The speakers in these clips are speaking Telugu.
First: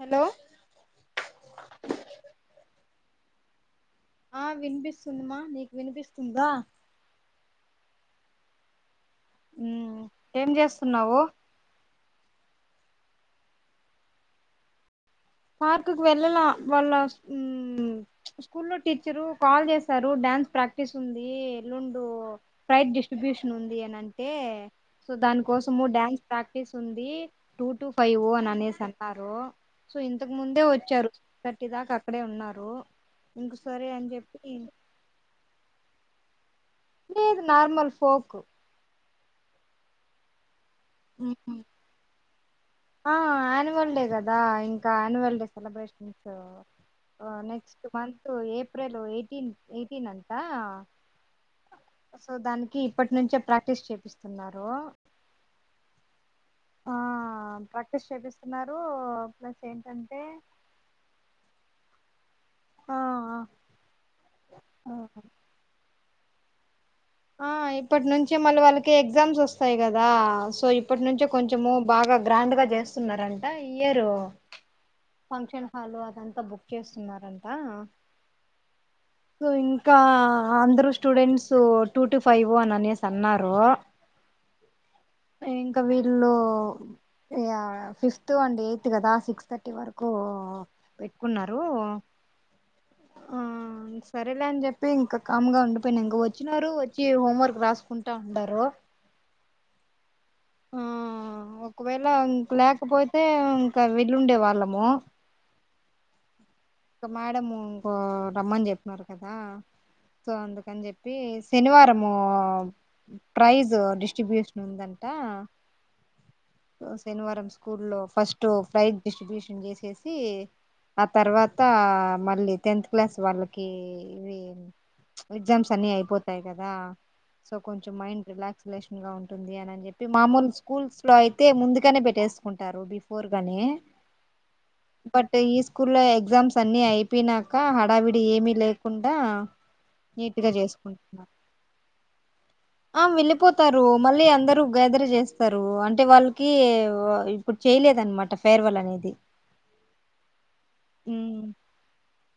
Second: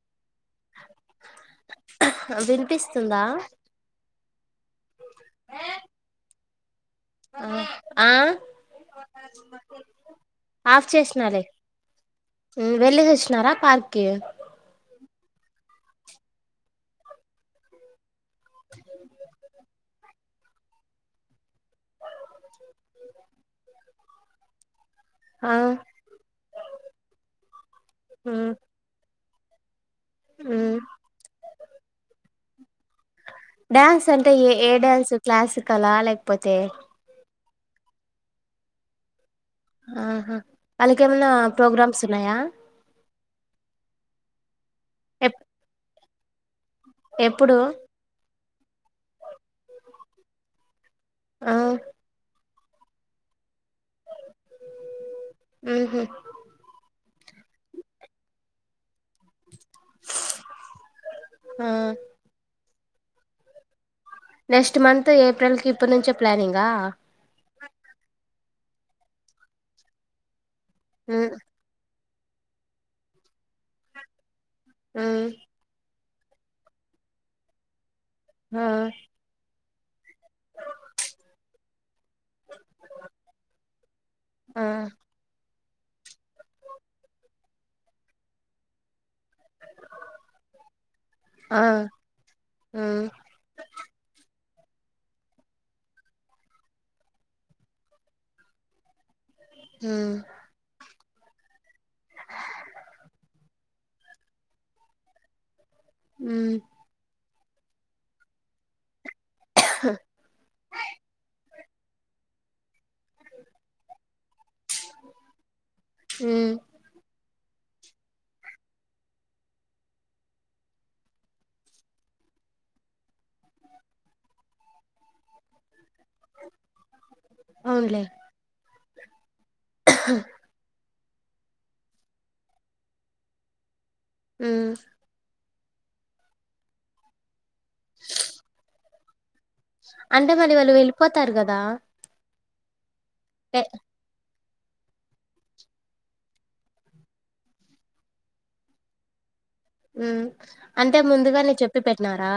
హలో వినిపిస్తుందా ఆ వినిపిస్త స్తుంది మా నీకు వినిపిస్తుదా ఆ ఆ మ్మ్ ఏం ఆఫ్ చేస్తున్నావు చేసినాలే వెళ్ళేసి వచ్చనారా పార్కి పార్కుకి వెళ్ళల వాళ్ళ ఉమ్ స్కూల్లో టీచరు కాల్ చేసారు డ్యాన్స్ ప్రాక్టీస్ ఉంది ండు ఫైడ్ డిస్ట్రిబ్యూషన్ ఉంది అన్నింటే సో దాని ఆ కోసము డ్యాన్స్ ప్రాక్టీస్ ఉంది టూ టు ఫైవ్ ఓ అని మ్మ్ అనేసి అన్నారు సో ఇంతకు ముందే మ్మ్ వచ్చారు ఒకట్టి దాకా అక్కడే ఉన్నారు తో డ్యాన్స్ అంటే ఏ ఏ డ్యాన్స్ క్లాసికలా లే పోతే. లేదు నార్మల్ ఫోక్. ఆహా. వాళ్ళకి ఏమైనా మ్మ్ ప్రోగ్రామ్స్ ఉన్నాయా. దా ఇం. క అనివల్ ఎప్ డే సెలబ్రేషన్. ఆ ఎప్పుడు నెక్స్ట్ మంత్ ఏప్రిల్ ఎయిటీన్ ఎయి. టీనంతా. ఆ సో దాని. ఇప్పటి నుంచే ప్రాక్టీస్ చేపిస్తున్నారు. ఆహ. ఆ ప్రాక్టీస్ చేపిస్తున్నారు ప్లస్. ఏంటంటే ఆ. ఆ ఆ. నెక్స్ట్ మంత్ ఏప్రిల్ కి ఇప్పుడు నుంచే. ప్లానింగా. ఆ ఇప్పటి నుంచి మళ్ళీ వాళ్ళకి ఎగ్జామ్స్ వస్తాయి కదా. సో ఇప్పటి నుంచే మ్మ్ కొంచెము బాగా. గ్రాండ్ గా చేస్తున్నారంట ఇయ్యరు. మ్మ్ ఫంక్షన్ హలో అంతా బుక్ చేస్తున్నారంట. ఆ. కోన్. ఇంకా అందరు స్టూడెంట్స్ టూ టు ఫైవ్ అని అనేసి అన్నారు. ఆ వీళ్ళు ఇగ ఫిఫ్త్ అండ్ ఎయిత్ కదా సిక్స్త్. కు పెట్టుకున్నారు ఆ మ్మ్ ఆ సరే. సరలే అని చెప్పి ఇంకా కామ్ గా ఉండిపోయినా ఇంక వచ్చినారు వచ్చి హోంవర్క్ రాసుకుంటా ఉంనారు. ఉమ్. ఆ ఒకవేళ ఇంక లేకపోతే ఇంకా వెళ్ళుండే వాళ్ళము. ఉ. ఇంకా మేడం ఇంకో రమ్మని చెప్పన్నారు. కదా సో అందుకని చెప్పి. శనివారంము ప్రైజ్ డిస్ట్రిబ్యూషన్ ఉందంట. మ్మ్ శనివారం. స్కూ లో ఫస్ట్ ప్రైజ్ డిస్ట్రిబ్యూషన్ చేసేసి ఆ తర్వాత. త మళ్ళీ టెన్త్ క్లాస్ వాళ్ళకి ఇవి ఎగ్జామ్స్ అన్ని అయిపో. పోతాయి కదా సో కొంచెం అవునులే మైండ్ రిలాక్స్. లేషన్ ఉంటంది ఉంది అని అని చెప్పి మామూలు స్కూల్స్ ఇ లో అయితే ముందుగానే పెట్టేసుకుంటారు బిఫోర్ గానే ఉమ్ బట్ ఈస్ స్కూ లో ఎ్జాస్ అన్నీ అయిపోయి నాకు కా హడావిడి ఏమిీ లే కుండా అంటే మళ్రి వాళ్ళు వెళ్ళిపోతారు కదా ఆ ఎ వెళ్ళిపోతారు మళ్ళీ అందరు గదర్ చేస్తారు అంటే వాళ్ళకి ఇప్పుడు చేయలేదనమాట ఫేర్వెల్ అనేది ఉ అంటే ముందుగా హ్మ్. నేను చెప్పి పెట్టిన ఆ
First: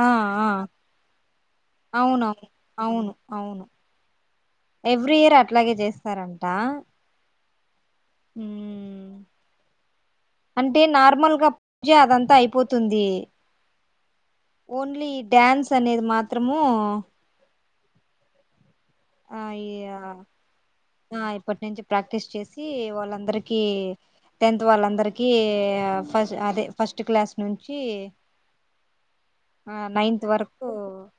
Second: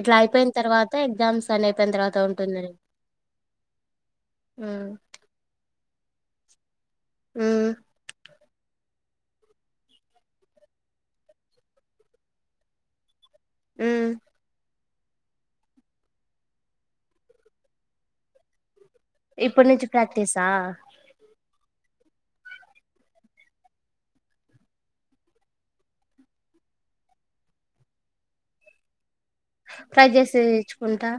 ఆ ఆ అయిపోయిన తర్వాత ఎగ్జామ్స్ అని అయిపోయిన తర్వాత అవునవును ఉంటుందని అవును అవును ఉమ్ ఎవ్రీ ఇయర్ అట్లాగే చేస్ సరంట మ్ మ్ అంటే నార్మల్గా జ అదంతా అయిపోతుంది మ్ ఓన్లీ డ్యాన్స్ అనేది మాత్రము ఆ ఇప్పుడు ఈ నుంచి ఆహ్, ప్రక్టీీస్ హా ఆ ఇప్పటి నుంచి ప్రాక్టీస్ చేసి వాళ్ళందరికీ టెన్త్ వాళ్ళందరికీ ఫ అదే ఫస్ట్ క్లాస్ నుంచి ఆహ్, ట్రై నైన్త్ వరకు చేసిచ్చుకుంటా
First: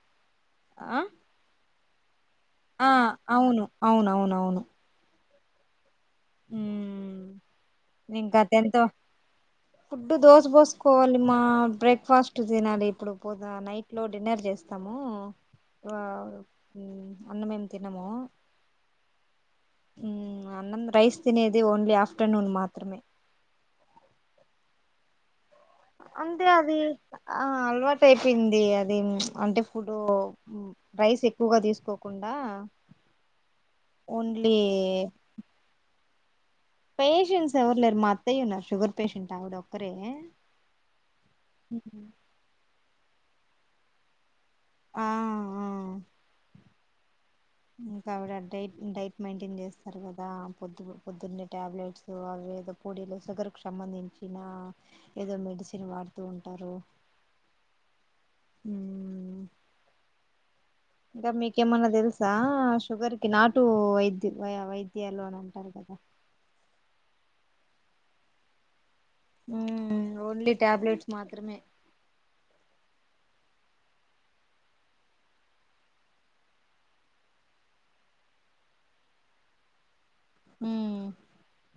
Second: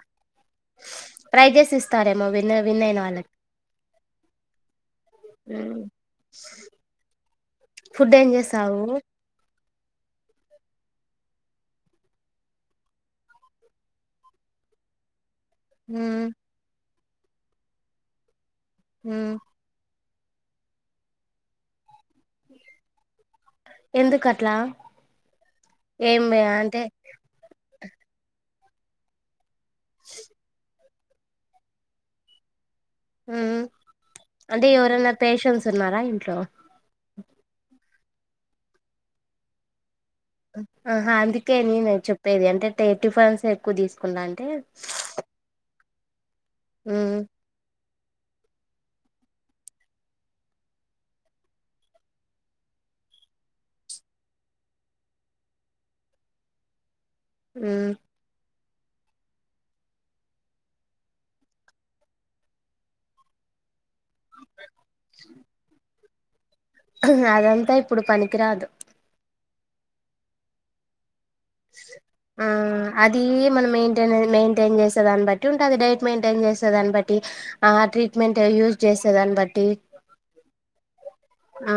ఆ ట్రై చేసిస్ విన్న ఆ విన్నైన వాళ్ళకి అవును అవునవునవును మ్ ఉమ్ ఫుడ్ ఏం ఇంకా టెన్త్ చేసావు ఫుడ్ దోస పోసుకోవాలి, మా బ్రేక్ఫాస్ట్ తినాలి ఇప్పుడు పోదా నైట్ లో డిన్నర్ చేస్తాము ఉమ్ వావ్ అన్న మేము తిన్నము మ్ ఉ అన్నంద రైస్ తినే ఇది ఓన్లీ హఫ్ ఫ్టేర్నూన్ మాత్రమే ఎందుకట్ల అంతే అది ఆ అల్వా అయిపోయింది అది అంటే ఫుడ్ రైస్ ఎక్కువగా తీసుకోకుండా ఉ ఓన్లీ అంటే ఇవరెన్నా పేషన్స్ ఉన్నారా ఇ ట్లో పేషెంట్స్ ఎవరు లేరు మా అత్తయ్య ఉన్నారు, షుగర్ పేషెంట్ ఆవిడ ఒక్కరే ఆహా అందుకే ఉ నేను చెప్పేది అంటే టిఫెన్స్ ఎక్కువ తీసుకుందా అంటే ఆ ఆ మ్ ఇంకా అవిడ అంటే డైట్, డైట్ మెయింటైన్ చేస్తారు కదా, పొద్దు పొద్దున్నే టాబ్లెట్స్ అవి ఏదో పొడిలు షుగర్ కు సంబంధించిన ఏదో మెడిసిన్ వాడుతూ ఉంటారు. మ్ ఇంకా మీకేమన్నా తెలుసా షుగర్ కి నాటు వైద్య వైద్య లోన్ అంటారు కదా అదంతా ఇప్పుడు పనికిరాదు హ్మ్ ఓన్లీ ట్యాబ్లేట్స్ మాత్రమే ఆ అది మనం మెయింటైన్ మెయింటైన్ చేసే దాన్ని బట్టి ఉంటది, డైట్ మెయింటైన్ చేసే దాన్ని బట్టి ఆ ట్రీట్మెంట్ యూజ్ చేసే దాన్ని బట్టి హ్మ్మ్ ఆ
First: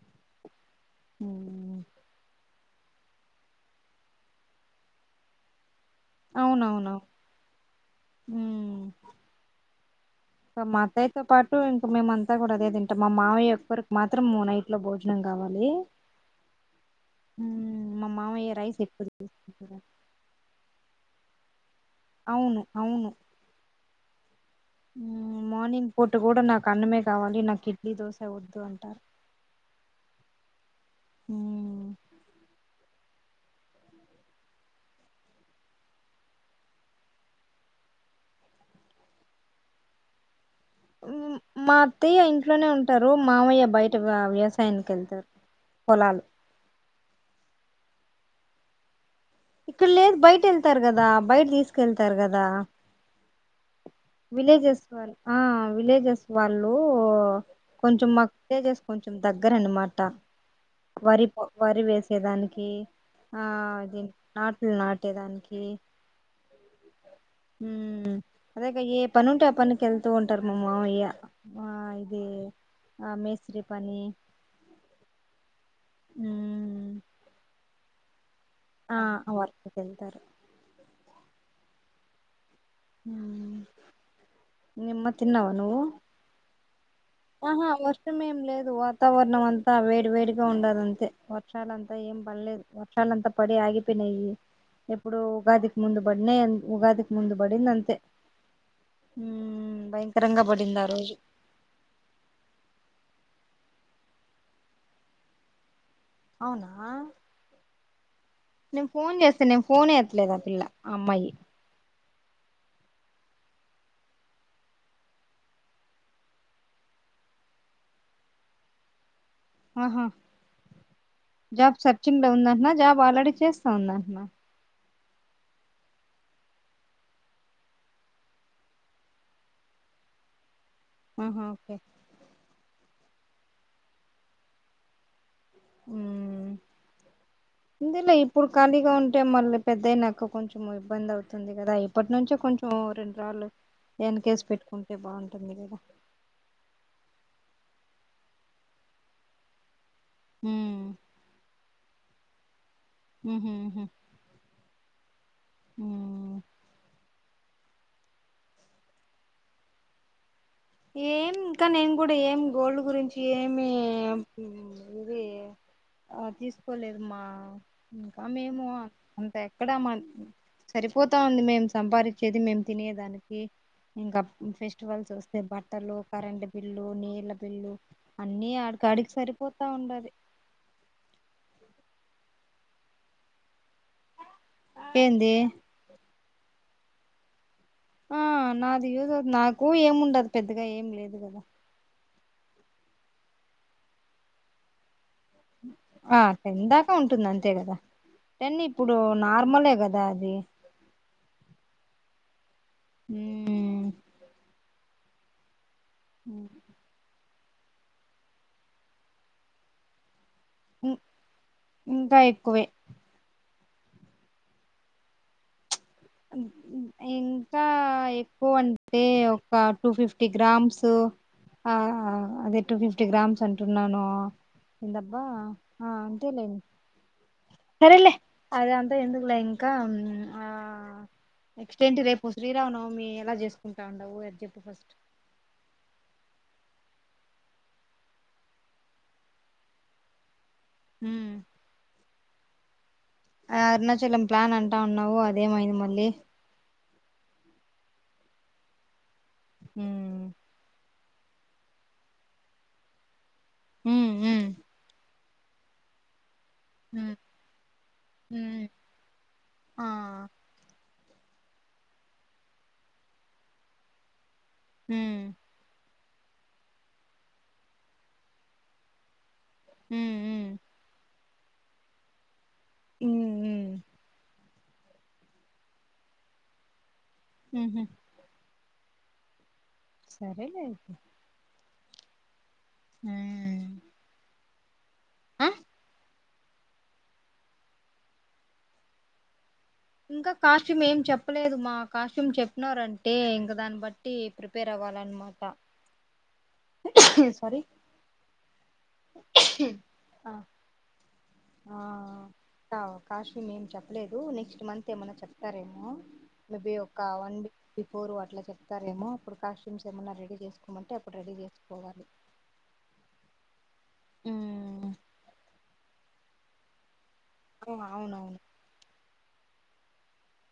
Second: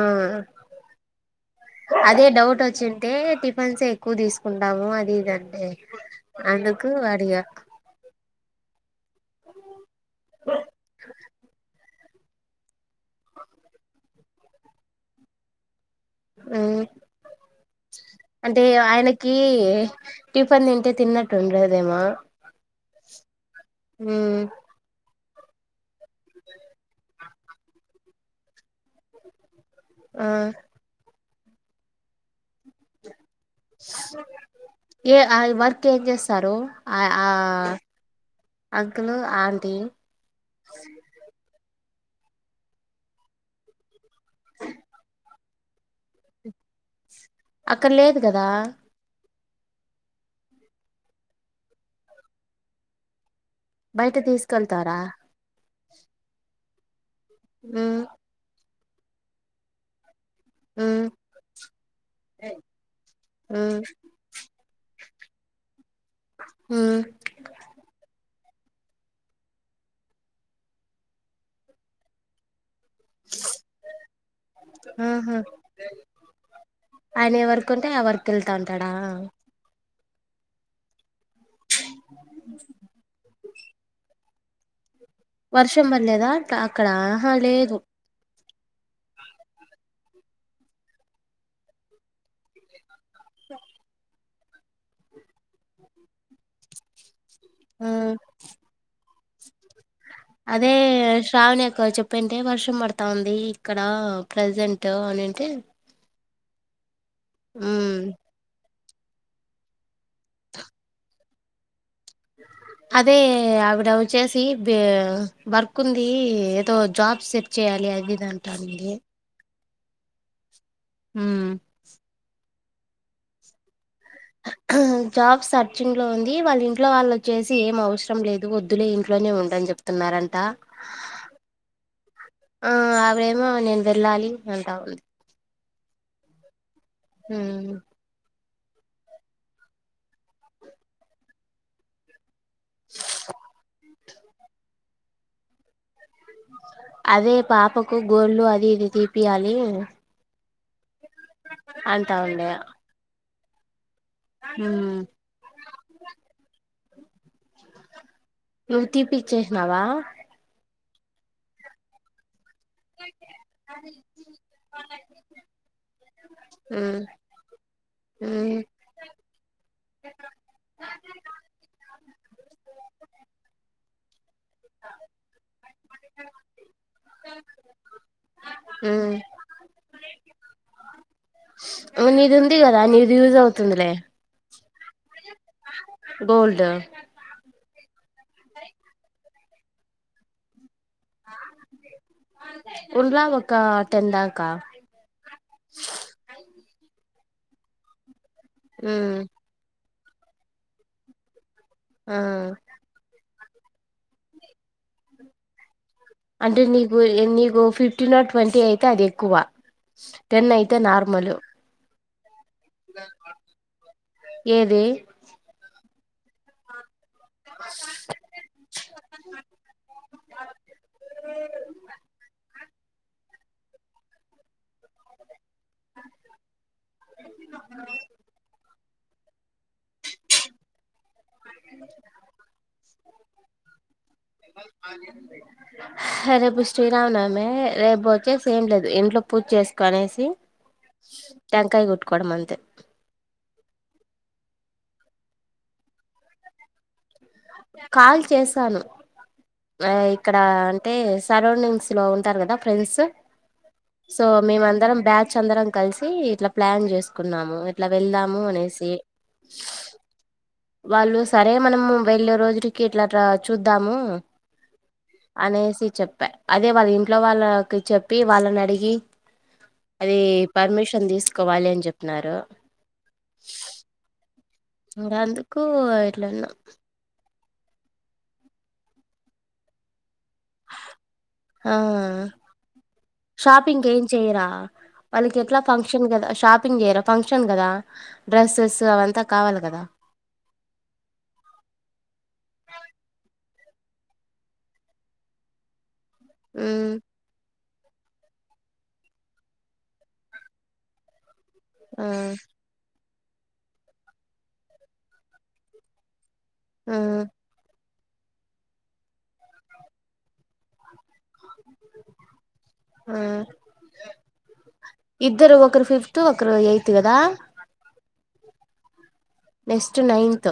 అదే డౌట్ వచ్చింటే టిఫిన్స్ ఎక్కువ తీసుకుంటాము అది ఇదండి అవున అవునువు అ మా అత్తయ్యతో పాటు ఇంకా మేమంతా కూడాదే తంట మా మావయ్య ఒక్కరికి మాత్రం మూ నైట్ లో భోజనం కావాలి హ్మ్మ్ మ్మ్. మా మామయ్య అంటే రైస్ ఎక్కువ ఆయనకి తీసుకుంటారు టిఫిన్ తింటే తిన్నట్టు ఏంలేదు అవును అవును హ్మ్మ్ మార్నింగ్ పూట కూడా నాకు అన్నమే కావాలి నాకు ఇడ్లీ దోశ వద్దు అంటారు ఆ హ్మ్మ్ ఏ ఆల్ వర్క్ ఏం చేస్తారు ఆ ఆ అంకుల్ ఆంటీ మా అత్తయ్య ఇంట్లోనే ఉంటారు మామయ్య బయట వ్యవసాయానికి వెళ్తారు పొలాలు ఇక్కడ లేదు కదా ఇక్కడ లేదు బయట వెళ్తారు కదా బయట తీసుకెళ్తారు కదా బయట విలేజెస్ తీసుకెళ్తారా వల్ విలేజెస్ వాళ్ళు మ్మ్ కొంచమక్ పెజెస్ కొంచెం దగ్గర అన్నమాట మ్మ్ వరి వరి వేసేదానికి ఆ మ్మ్ దీ నాట్లు నాటి పెట్టేదానికి ఉమ్ అదేగా ఏ పని ఉంటే ఆ పనినికి వెళ్తూ ఉంటారు మా మావయ్య ఆ ఇది ఆ మేశ్రి పని ఆహా ఉమ్ ఎవర్ కెళ్తంటాడ తరు [inaudible] హ్మ్ నిమ్మ తిన్నావా నువ్వు వర్షం పడలేదా అక్క అక్కడ ఆహా లేదు వర్షమే ఏం లేదు వాతావరణం అంతా వేడి వేడిగా ఉండదుంతే వర్షాలంతా ఏం పనిలేదు వ చాల అంతా పడి ఆగిపో నయి ఎప్పుడు ఉగాదికి ముందు పడినయి ఉగాదికి ముందు బడిందంతె మ్మ్ ఉమ్ బయ అదే శ్రావణి అక్క వ చెప్ ప్పింటే వర్షం పడతా ఉంది ఇక్కడ ప్రెజెంట్ అన్నింటే అవునా ఊ నేను ఫోన్ చేస్తే నేను ఫోనే ఎత్ లేదా పిల్ల అమ్మాయి అదే ఆవిడ వచ్చేసి బే వర్క్ ఉంది ఏదో జాబ్ సెట్ చేయ్యాలి అది ఇది అంటాంది ఆహా ఉమ్ జాబ్ సర్చింగ్ లో ఉందట్ న జాబ్ ఆల్రెడీ చేస్తా ఉందా [unintelligible] జాబ్ సర్చింగ్ లో ఉంది వాళ్ళ ఇంట్లో వాళ్ళు వచ్చేసి ఏం అవసరం లేదు వద్దులే ఇంట్లోనే ఉండని జెప్తున్నారంట ఉ హు ఓకే ప్రేమ నేను వెళ్ళాలి అంటా ఉంది ఊ ఊ ఇప్పుడు ఖాళీగా ఉంటే మళ్ళ పెద్దయినాకు కొంచెం ఇబ్బంది అవుతుంది గదా ఇప్పటి నుంచే కొంచెం ఓ రెండు సార్లు వెనకేసి పెట్టుకుంటే బాగుంటుంది మీరు గదా అదే పాపకు గోళ్ళు అది ఇది తీపియాలి ఊ అంతా ఉండే ఉ హు ఉహు ఊ ఊ నువ్వు తీపిచ్చేసినావా ఏం ఇంకా నేను గూడా ఏం గోల్డ్ గురించి ఏమి ఇది ఆ తీసుకోలేదు ఉమ్ మా ఇంకా ఉమ్ మేము అంత ఎక్కడా మా సరిపోతా ఉంది మేము సంపాదించేది మేము తినేదానికి ఇంకాప్ ఫెస్టివల్స్ వ ట్టలు కరెంటు బిల్లు నీళ్ళ బిల్లు అన్ని అడికాడికి సరిపోతా ఉండాది నీది ఉంది గదా నీది యూజ్ అవుద్ ఎంది గోల్డ్ ఆ నాదియూజ్ నాకు ఏమిండదు పెద్దగా ఏమి లేదు గదా ఉండ్ల ఒక టెన్ందాకా ఆ టెన్ దాక ఉంట్ అంతే కదా రండి ఇప్పుడు ఉమ్ నార్మలే కదా అదా అది ఆ ఉమ్ అంటే నీకు నీ ఫిఫ్టీన్ నాట్ ట్వంటీ అయితే అది ఎక్కువ టెన్ అయితే నార్మల్ ఇంకా ఎక్కువే ఏది ఇంకా ఎక్కువ అంటే ఒక టూ ఫిఫ్టీ గ్రామ్స్ ఆ అదే టూ ఫిఫ్టీ గ్రామ్స్ అంటున్నాను ఏందబ్బా ఆ అంతేలే సరేలే అదే అంత ఎందుకులే ఇంకా ఉమ్ ఆ నెక్స్ట్ ఏంటి రేపు శ్రీరామ్ నవమి ఎలా చేసుకుంటా ఉం సరే పుష్ శ్రీరామనవమే రేపు వచ్చేసి ఏం లేదు ఇంట్లో పూజ చేసుకునేసి ఉమ్ టెంకాయ్ కొట్ కోడం అంతే ఆ అరుణాచలం ప్లాన్ అంటా ఉన్నావు అదేమైంది మళ్ళీ కాల్ చేసాను ఆ ఉమ్ ఇక్కడ అన్ అయితే సరౌండింగ్స్ లో ఉంటారు కదా ఫ్రెండ్స్ ఉమ్ సో ఉమ్ మేమందరం బ్యాక్ చందరం కలిసి ఇట్లా ప్లాన్ ఉమ్ చేసుకున్నాము ఎట్లా వెళ్దాము ఉమ్ అనేసి ఆ వాళ్ళు సరే మనము వెళ్ళే రోజు ఇరికిల్లట్ల చూద్దాము ఉమ్ అనేసి చెప్ పే అదే వాళ్ళ ఇంట్లో వాళ్ళకి చెప్పి వాళ్ళని అడిగి ఉమ్ అది ఉమ్ పర్మిషన్ తీసు కోవాలి అని చెప్పినారు ఉమ్ ఉమ్ ఇంగ అందుకు ఇట్లాన్నా ఉహూ సరే లే అయితే ఆ షాపింగ్ ఏం చేయరా వాళ్ళకి ఆ ఎట్లా ఫంక్షన్ కదా షాపింగ్ చేయరా ఫంక్షన్ కదా డ్రెస్సెస్ అదంతా కావాలి క ఇంకా కాస్ట్యూమ్ ఏం చెప్పలేదు మా కాస్ట్యూమ్ చెప్పినారంటే ఇంకా దాన్ని బట్టి ప్రిపేర్ అవ్వాలన్న మాట ఉమ్ సారీ ఆ [unintelligible] ఆ ఓ కాశీ మేం చెప్పలేదు నెక్స్ట్ మంత్ ఏమన్నా చెప్తారేమో మబ ఆ ఒకవండి [unintelligible] పోరు అట్లా చెపత రేమో అప్పుడు కాస్ట్యూమ్స్ ఏమన్నా రెడీ చేసుకోమంటే అప్పుడు రెడీ చేసుకో హ ఉమ్. ఇద్దరు ఒకరు ఫిఫ్టీ టు ఒకరు ఎయితు కదా దా అవునవును నెక్స్ట్ నైన్త్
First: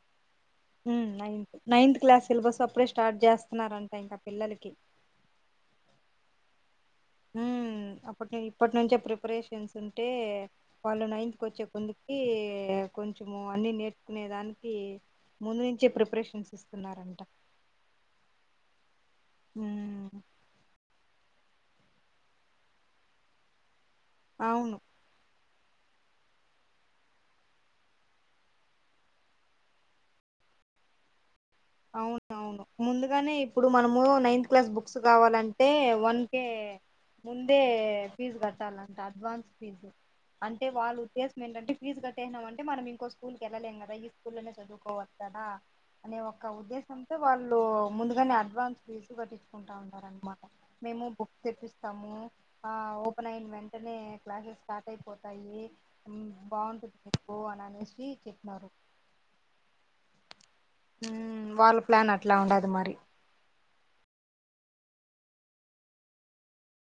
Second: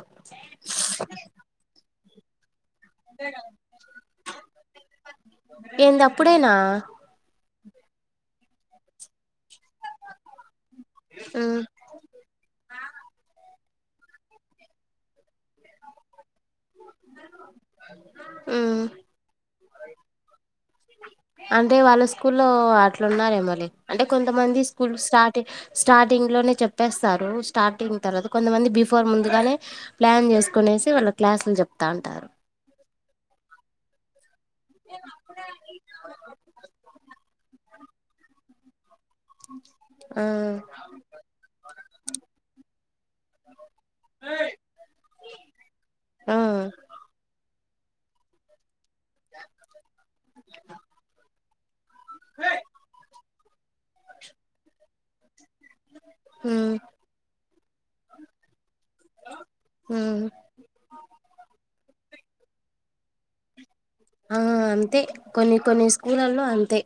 హ్మ్మ్ నైన్త్ నైన్త్ క్లాస్ సిలబస్ ఇప్పుడుే స్టార్ట్ చేస్తున్నారంట ఇంకా పిల్లలకి ఏంది అప్పుడేనా హ్మ్మ్ అప్పటి ఇప్పటి నుంచే ప్రిపరేషన్స్ ఉంటే వాళ్ళు నైన్త్ క ఉమ్ వచ్చే కొందుకి కొంచము అన్ని నేర్ుకునే దానికి ముందు నుంచే ప్రిపరేషన్స్ స్తున్నారంట ఉమ్ ఉ అంటే వాళ్ళ స్కూల్లో అట్లున్నారు ఏమోలే అంటే కొంతమంది అవును స్కూల్ స్టార్ట్ స్టార్టింగ్ లోనే చెప్పేస్తారు స్టార్టింగ్ తర్వాత కొంతమంది బిఫోర్ ముందుగానే ప్లాన్ చేసుకునేసి వాళ్ళు క్లాసులు చెారు అవును అవును ముందుగానే ఇప్పుడు మనము నైన్త్ క్లాస్ బుక్స్ కావాలంటే వన్ కే ముందే ఫీజ గట్టల అ అడ్వాన్స్ ఫీజు ఆ అంటే వాళ్ళు ఉద్దేశం ఏంటంటే ఫీజు కట్టేసినాం అంటే మనం ఇంకో స్కూల్ క వెళ్ళలేం కదా ఈ స్కూల్లోనే చదువుకోవచ్చదా అనే ఆ ఉద్దేశంతో వాళ్ళు ముందుగానే అడ్వాన్స్ ఫీజుగాట్టించుకుంటా ఉంటారనమాట మేము బుక్ తేప్ సము ఆ ఓ ఓపెన్ అయిన వెంటనే క్లాసెస్ స్టార్ట్ అయిపోతాయి ఉమ్ బాగుంటుది పో అన్నాలి [unintelligible] చెపనారు ఉ ఉమ్, వాళ్ళ ప్లాన్ అట్లా ఉండదు మరి ఆ అంతే కొన్ని కొన్ని స్కూలలో అంతే